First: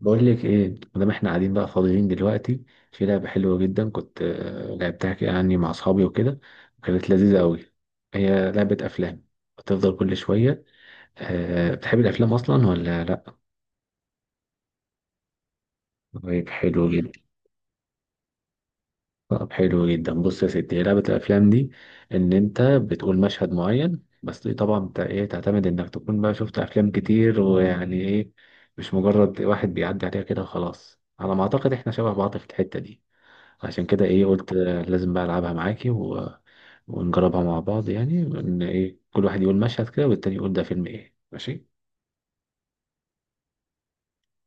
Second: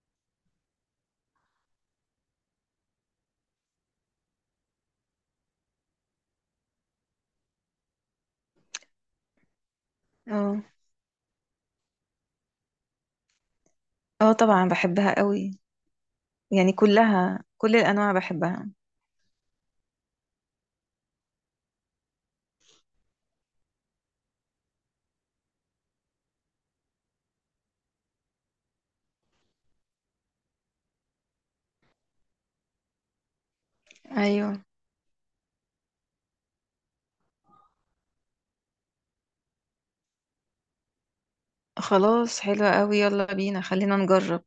بقول لك ايه؟ مادام احنا قاعدين بقى فاضيين دلوقتي، في لعبه حلوه جدا كنت، لعبتها كده يعني مع اصحابي وكده. وكانت لذيذه قوي، هي لعبه افلام بتفضل كل اه شويه. أه، بتحب الافلام اصلا ولا لا؟ اه طبعا بحبها قوي. طيب يعني حلو جدا. كلها كل الانواع بحبها. طب حلو جدا، بص يا ستي، هي لعبه الافلام دي ان انت بتقول مشهد معين، بس دي طبعا ايه، تعتمد انك تكون بقى شفت افلام كتير، ويعني ايه، مش مجرد واحد بيعدي عليها كده وخلاص. على ما اعتقد احنا شبه بعض في الحته دي، عشان كده ايه، ايوه قلت لازم بقى العبها معاكي ونجربها مع بعض. يعني ان ايه، كل واحد يقول مشهد كده والتاني يقول ده فيلم ايه. ماشي، خلاص حلوة قوي، يلا بينا خلينا نجرب.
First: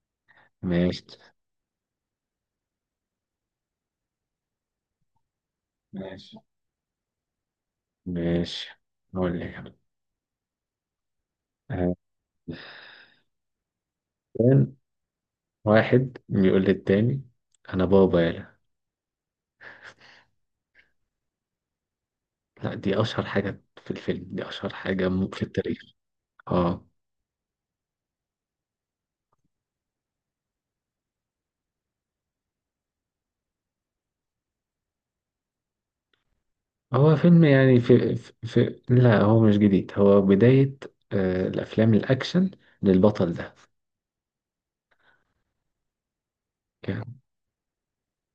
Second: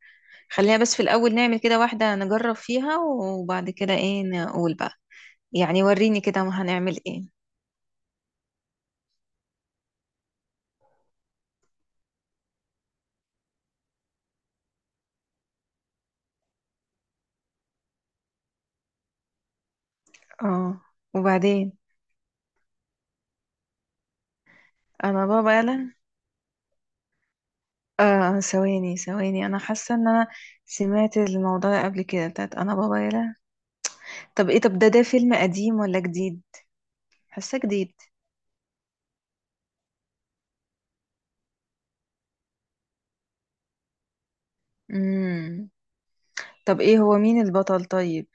خلينا بس في ماشي، الاول نعمل كده واحدة نجرب فيها وبعد كده ايه نقول بقى. يعني وريني ماشي. كده هنعمل ايه. ماشي، اقول لك، آه، كان واحد بيقول للتاني: انا بابا يالا. اه وبعدين. لا، دي اشهر حاجة في الفيلم، دي اشهر حاجة انا في بابا التاريخ. يلا. اه، اه ثواني ثواني، انا حاسة ان انا سمعت الموضوع ده قبل كده بتاعت انا بابا يلا. طب ايه، طب ده فيلم قديم ولا جديد؟ هو فيلم حاسة يعني جديد. في لا هو مش جديد، هو بداية الافلام الاكشن للبطل ده. امم، طب ايه هو يعني مين البطل طيب؟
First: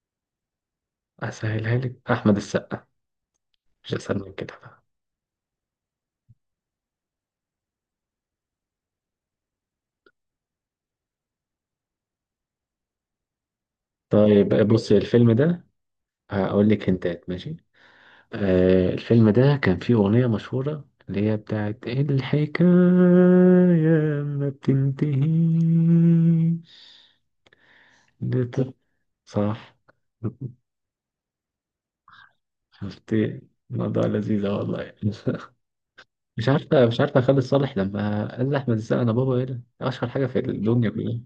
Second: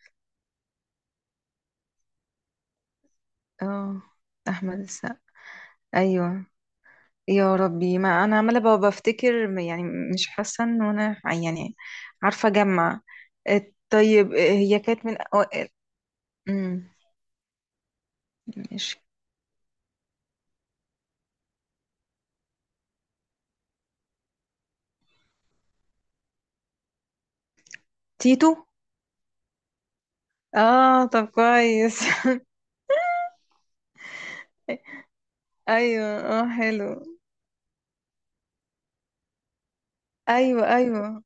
اسهلها لك احمد السقا، مش اه، اسهل من كده احمد بقى. السقا. ايوه. يا ربي، ما انا عماله بفتكر يعني مش حاسه ان انا يعني عارفه اجمع. طيب، طيب هي بص كانت من الفيلم ده أوائل. هقول أمم، لك هنتات، ماشي؟ مش الفيلم ده كان فيه اغنيه مشهوره اللي هي بتاعت الحكايه ما بتنتهيش. تيتو؟ لت- صح. اه طب كويس. شفتي الموضوع لذيذة والله. ايوه مش اه عارفة مش حلو. عارفة خالد صالح لما قال لأحمد السقا: أنا بابا إيه ده؟ أشهر حاجة في ايوه الدنيا كلها. ايوه،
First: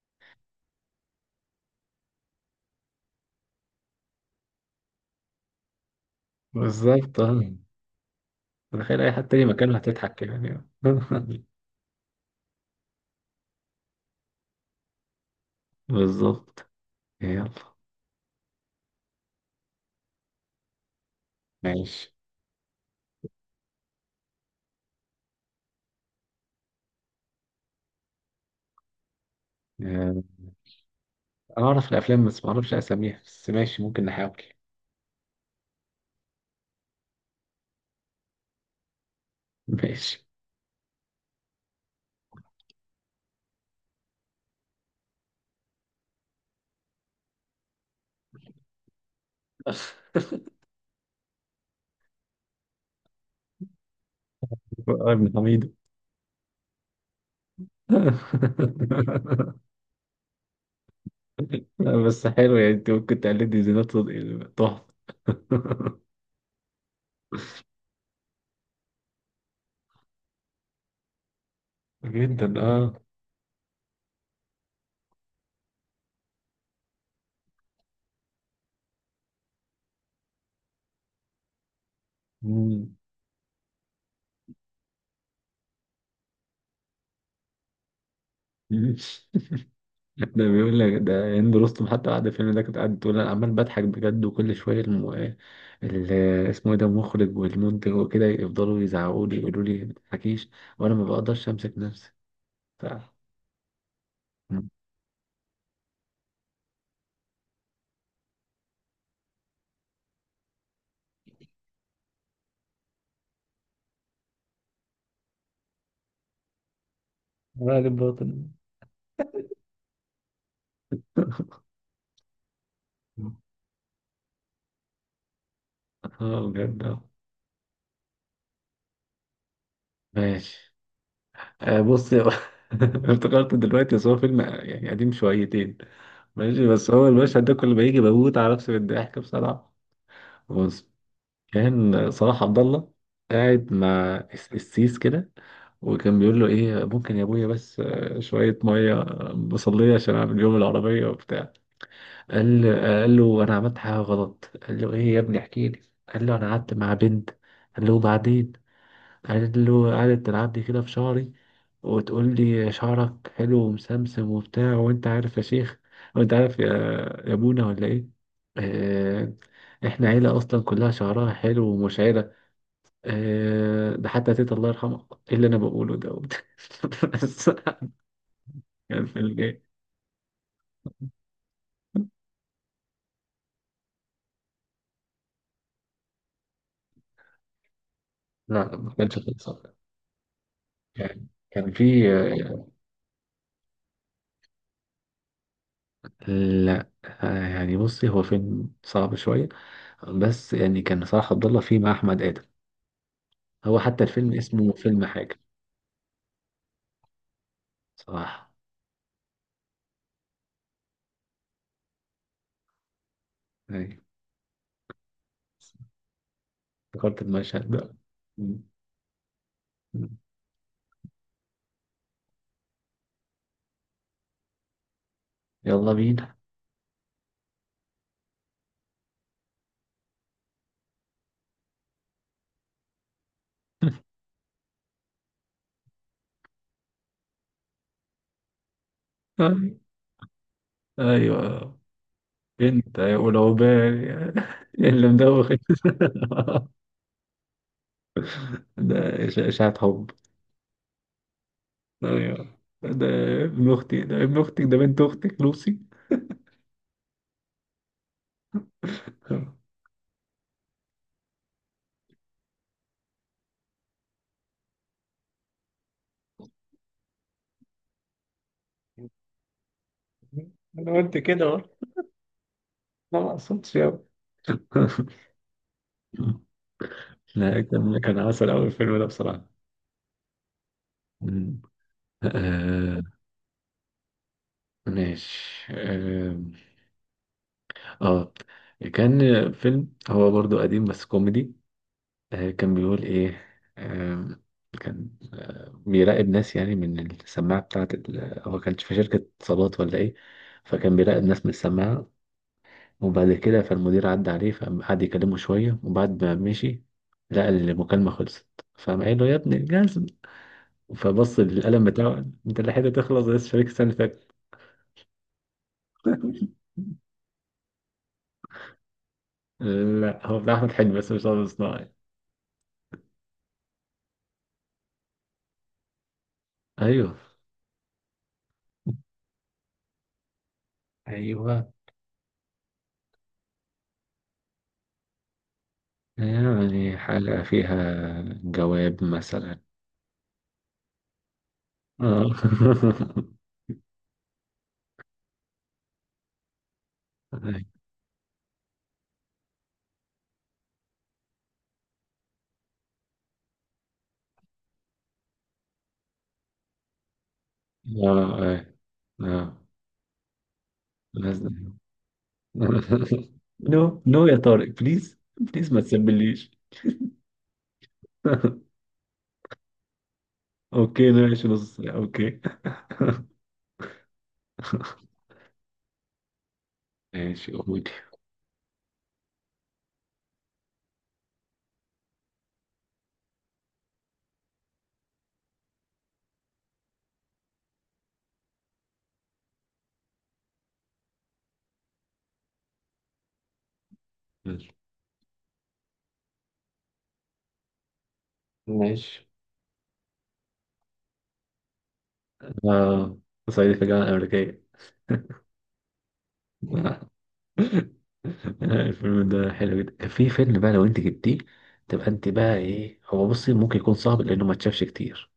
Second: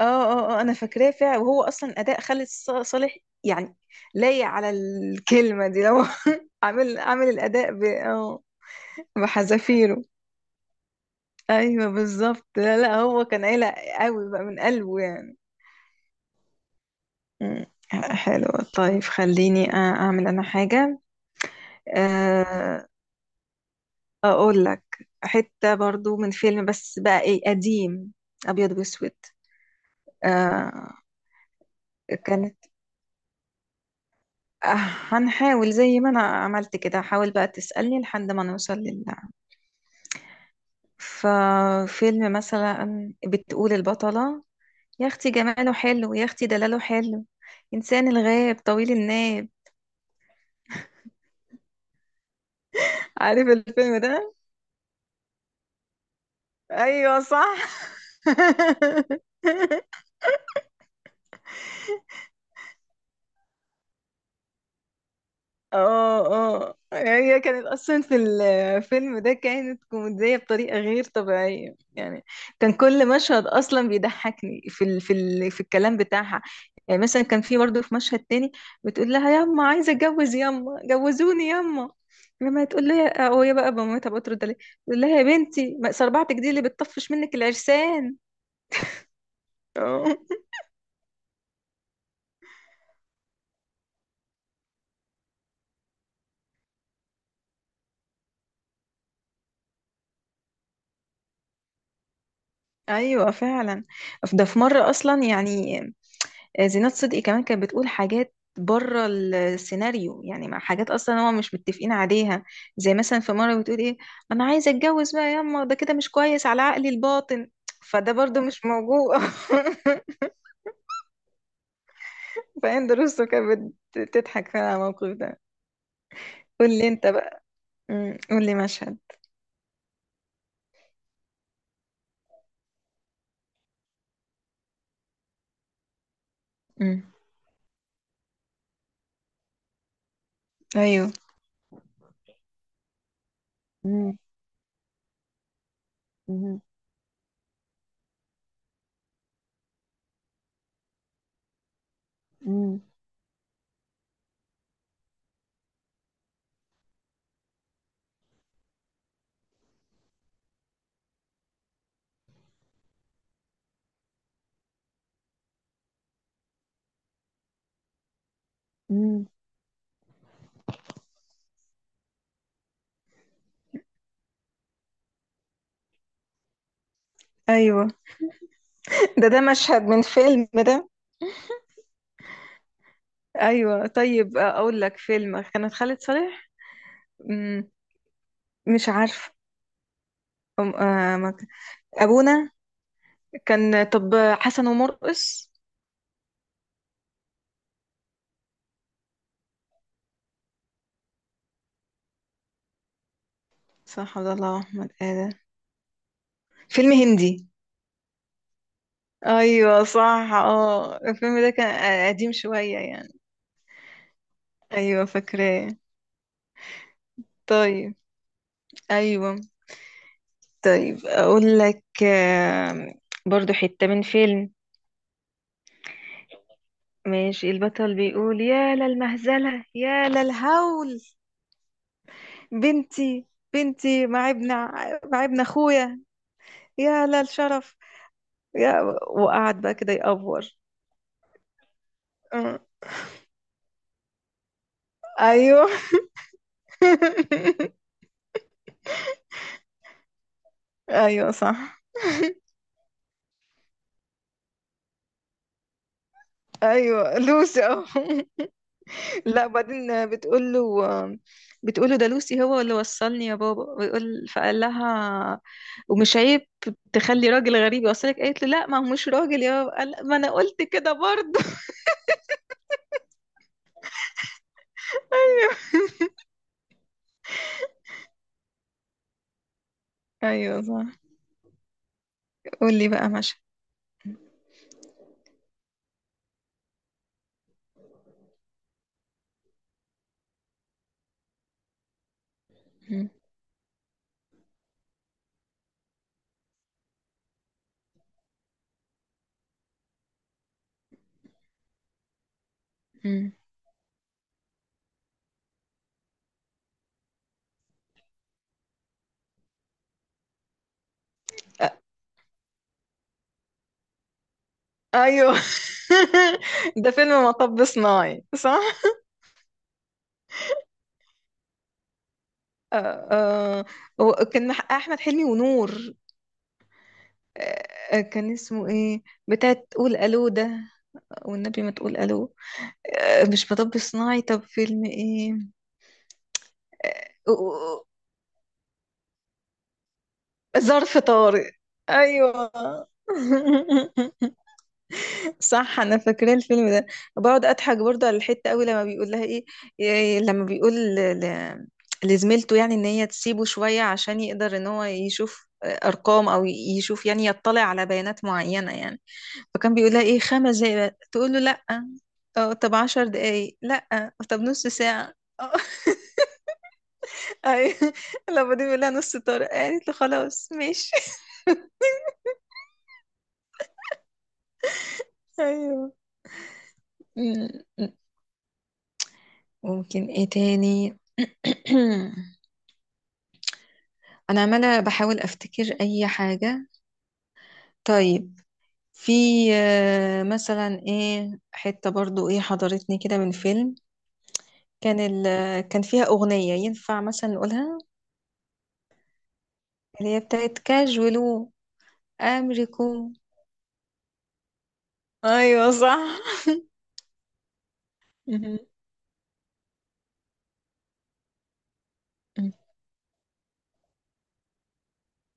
اه انا فاكراه فعلا. وهو اصلا اداء خالد صالح يعني لايق على الكلمه دي، لو عامل بالظبط عامل اه. الاداء اه تخيل أي حد تاني مكانه بحذافيره. هتضحك كده يعني. ايوه بالظبط، لا هو كان قلق قوي بقى من قلبه يعني. بالظبط. يلا. مم. حلو. طيب خليني اعمل انا حاجه. ماشي، آه، اقول لك حته برضو من فيلم بس بقى ايه، قديم ابيض واسود. آه، آه، أنا أعرف الأفلام بس ما كانت. أعرفش أساميها، بس ماشي ممكن نحاول. آه، هنحاول زي ما انا عملت كده، حاول بقى تسالني لحد ما نوصل لله. ماشي. ففيلم مثلا بتقول البطله: يا اختي جماله حلو، يا اختي دلاله حلو، انسان الغاب طويل الناب. عارف الفيلم ده؟ ابن حميدو. ايوه صح. لا، بس حلو، يعني أنت ممكن تقلدني زينات صدقي تحفة. اه اه، هي كانت اصلا في الفيلم ده كانت كوميديه بطريقه غير طبيعيه يعني. جدا كان أه. كل مشهد اصلا بيضحكني في ال في ال في الكلام بتاعها. يعني مثلا كان في برضه في مشهد تاني بتقول لها: ياما عايزه اتجوز، ياما جوزوني ياما. لما تقول مم. لها وهي بقى بمامتها بترد عليها، تقول لها: يا بنتي ما صربعتك دي اللي بتطفش منك العرسان. ده بيقول لك ده هند رستم، حتى بعد الفيلم ده كنت قاعد تقول أنا عمال بضحك بجد، وكل شوية ال... اسمه إيه ده، المخرج والمنتج وكده، يفضلوا يزعقوا لي يقولوا لي ما تضحكيش، وأنا ما بقدرش أمسك نفسي. ايوه فعلا. ده ف... في مره اصلا يعني، زينات صدقي كمان كانت بتقول حاجات بره السيناريو، يعني مع حاجات اصلا هما مش متفقين عليها. زي مثلا في مره بتقول ايه: انا عايزه اتجوز بقى ياما، ده كده مش كويس على عقلي الباطن. غالب فده برضو باطن. مش موجود. فهند رستم كانت بتضحك فعلا على الموقف ده. اه قول بجد لي اه. انت بقى. قول لي مشهد. ماشي، بص افتكرت دلوقتي، بس هو فيلم يعني قديم شويتين، ماشي بس أمم، هو المشهد ده كل ما يجي بموت على نفسي بالضحك بصراحة. بص، ايوه. كان صلاح عبد الله قاعد مع مم. السيس كده، وكان بيقول له مم. ايه: ممكن يا ابويا بس شوية مية بصلية عشان اعمل يوم العربية وبتاع. قال مم. قال له انا عملت حاجة غلط، قال له ايه يا ابني احكي لي. قال له انا قعدت مع بنت. قال له وبعدين؟ قعدت تلعب لي كده في شعري، وتقول لي شعرك حلو ومسمسم وبتاع، وانت عارف يا شيخ، وانت عارف يا، يا ابونا ولا ايه. مم. آه، احنا عيلة اصلا كلها شعرها حلو ومشعرة. ده حتى تيتا الله يرحمها، ايه اللي انا بقوله ده؟ بس ايوه. كان في ده ده الجاي. مشهد من فيلم ده؟ ايوه. طيب اقول لك فيلم كانت خالد صالح. مم، لا مش ما كانش عارف. فيلم صعب، يعني ما ك- كان في، ابونا كان، طب حسن ومرقص. لا يعني بصي هو فيلم صعب شوية، بس يعني كان صلاح عبد الله فيه مع أحمد آدم. هو حتى صح، عبد الفيلم الله اسمه احمد فيلم ادم، حاجة فيلم هندي. صراحة. ايوه صح. اه الفيلم ده كان قديم شويه يعني. أي، ايوه فاكراه. افتكرت المشهد ده. طيب. مم. ايوه. مم. طيب اقول لك برضو حته من فيلم. يلا بينا. ماشي، البطل بيقول: يا للمهزله، يا للهول، بنتي، بنتي مع ابن مع ابن اخويا، يا لا الشرف، يا. وقعد بقى أي- كده يأفور. أيوة، أه. أنت يا أولى وبال، اللي مدوخ. ايوه. ده إشاعة حب. ايوه صح. أيوة ده، ابن أختي، ده ابن أختك، ده بنت أختك لوسي. ايوه لوسي أهو. لا بعدين بتقول له، بتقول له ده لوسي هو اللي وصلني يا بابا. ويقول فقال لها: ومش عيب تخلي راجل غريب يوصلك؟ قالت له لا، ما هو مش راجل يا بابا. قال: ما انا قلت أنا كده قلت برضه. كده أهو. ما مقصودش يا، لا، كان عسل أوي الفيلم ده بصراحة. ايوه صح. مم. قول لي آه، بقى ماشي. ماشي، اه، كان فيلم هو برضو قديم بس كوميدي. كان بيقول مم. ايه، آم، كان بيراقب ناس يعني من السماعة بتاعت هو كانش في شركة اتصالات ولا ايه، فكان بيراقب ناس من السماعة، وبعد مم. كده فالمدير عدى عليه، فقعد يكلمه شوية وبعد ما مشي لقى المكالمة خلصت. فقام قايل له: يا ابني جاز. فبص للقلم بتاعه: انت الحتة تخلص يا شركة السنة اللي فاتت. ايوه. ده فيلم مطب صناعي صح؟ لا هو بتاع أحمد حلمي، بس مش عارف صناعي. آه آه. وكان احمد حلمي ونور. ايوه، آه، كان اسمه ايه بتاع تقول الو ده، والنبي ايوه. ما تقول الو. آه، مش مطب صناعي، طب فيلم ايه؟ يعني آه، حلقة فيها آه، جواب مثلا. ظرف طارق. اه. ايوه. صح انا فاكره الفيلم ده. بقعد اه، اضحك برضه على الحته قوي لما بيقول لها ايه. إيه لما بيقول لزميلته يعني ان هي تسيبه شويه، عشان يقدر ان هو يشوف ارقام او يشوف يعني يطلع على بيانات اه، معينه يعني. آه. فكان بيقول لها ايه: خمس دقايق بس. تقول له لازم. لا. اه طب عشر دقايق، نو، لا نو يا طب نص طارق، بليز ساعه. اه. بليز ما تسبليش. ايوه. لما دي بيقول لها نص، طارق قالت له خلاص ماشي. اوكي ماشي، نص ساعة اوكي. ايوه. ماشي قولي. ممكن ايه تاني؟ انا عماله بحاول افتكر اي حاجه. طيب، في مثلا ايه حته برضو ايه حضرتني كده من فيلم. كان ال، كان فيها اغنيه ينفع مثلا نقولها، ماشي اللي هي بتاعت كاجولو امريكو. اه، صعيدي في الجامعة الأمريكية. ايوه صح. مهم. الفيلم ده حلو جدا. كان في فيلم بقى لو انت جبتيه تبقى انت بقى ايه. هو بصي ممكن يكون صعب لانه ما اتشافش كتير،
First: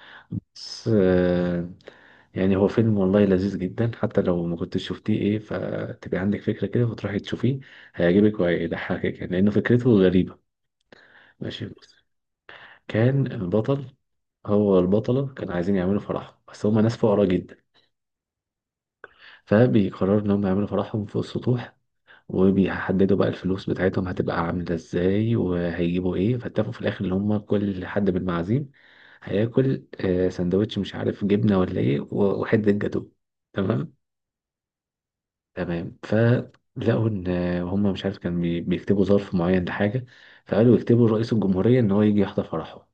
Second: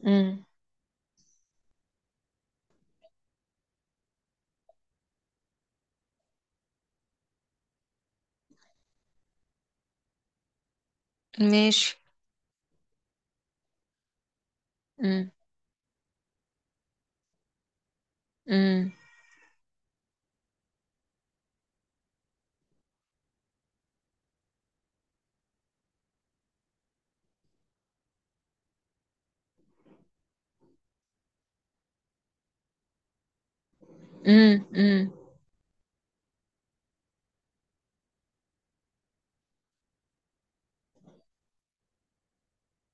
مم. بس يعني هو فيلم والله لذيذ جدا، حتى لو ما كنتش شفتيه ايه، فتبقى عندك فكرة كده وتروحي تشوفيه، هيعجبك وهيضحكك يعني لأنه فكرته غريبة. ماشي بص، ماشي. كان البطل هو مم. البطلة كانوا عايزين يعملوا فرحهم، بس هما ناس فقراء جدا. مم. فبيقرروا إن هم يعملوا فرحهم فوق السطوح، وبيحددوا بقى الفلوس بتاعتهم هتبقى عاملة ازاي وهيجيبوا ايه. فاتفقوا في الآخر إن هما كل حد بالمعازيم هياكل سندوتش مش عارف جبنة ولا ايه وحتة جاتوه، تمام؟ مم. مم. تمام. فلقوا ان هم مش عارف، كان بيكتبوا ظرف معين لحاجه، فقالوا يكتبوا لرئيس الجمهوريه ان هو يجي يحضر فرحه،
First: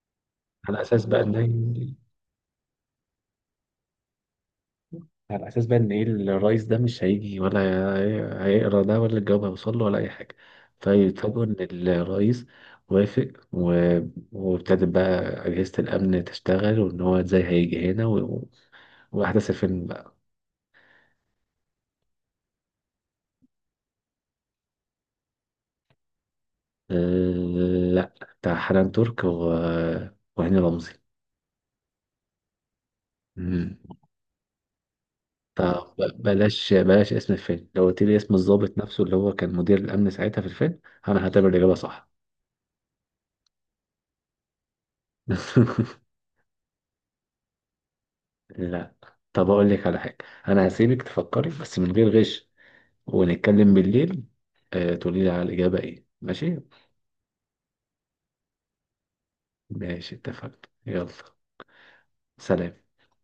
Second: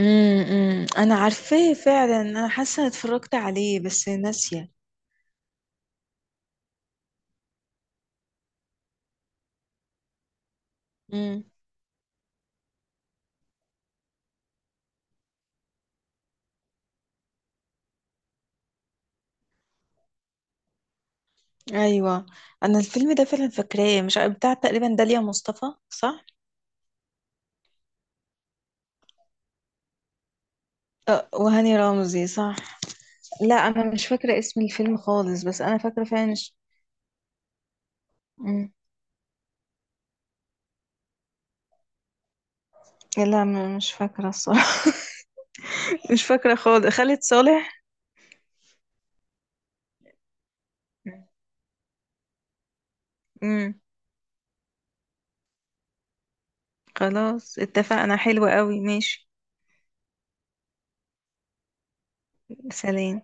مم. على مم. اساس انا بقى ان، عارفاه فعلا، انا حاسه إني اتفرجت عليه بس ناسيه. على اساس بقى ان ايه الرئيس ده مش هيجي، ولا هيقرا ده، ولا الجواب هيوصل له، ولا اي حاجه. فيتفاجئوا ان الرئيس وافق وابتدت بقى اجهزه الامن تشتغل، وان هو ازاي هيجي هنا واحداث الفيلم بقى. ايوه، انا الفيلم ده فعلا فاكراه، مش عارف- بتاع تقريبا داليا مصطفى صح؟ لا، بتاع حنان ترك وهاني رمزي. وهاني رمزي صح. لا مم. انا مش فاكره اسم الفيلم خالص، بس انا فاكره فبلاش فعلا مش... بلاش بلاش اسم الفيلم، لو قلت لي اسم مم. الضابط نفسه اللي هو كان مدير الأمن ساعتها في الفيلم، أنا هعتبر الإجابة صح. لا مش فاكره الصراحه. مش فاكره خالص، خالد صالح. لا، طب أقول لك على حاجة، أنا هسيبك تفكري بس من غير غش، ونتكلم مم. بالليل، تقولي لي على الإجابة إيه، ماشي؟ خلاص اتفقنا، حلوة قوي ماشي. ماشي اتفقنا. يلا، سلام. سلام.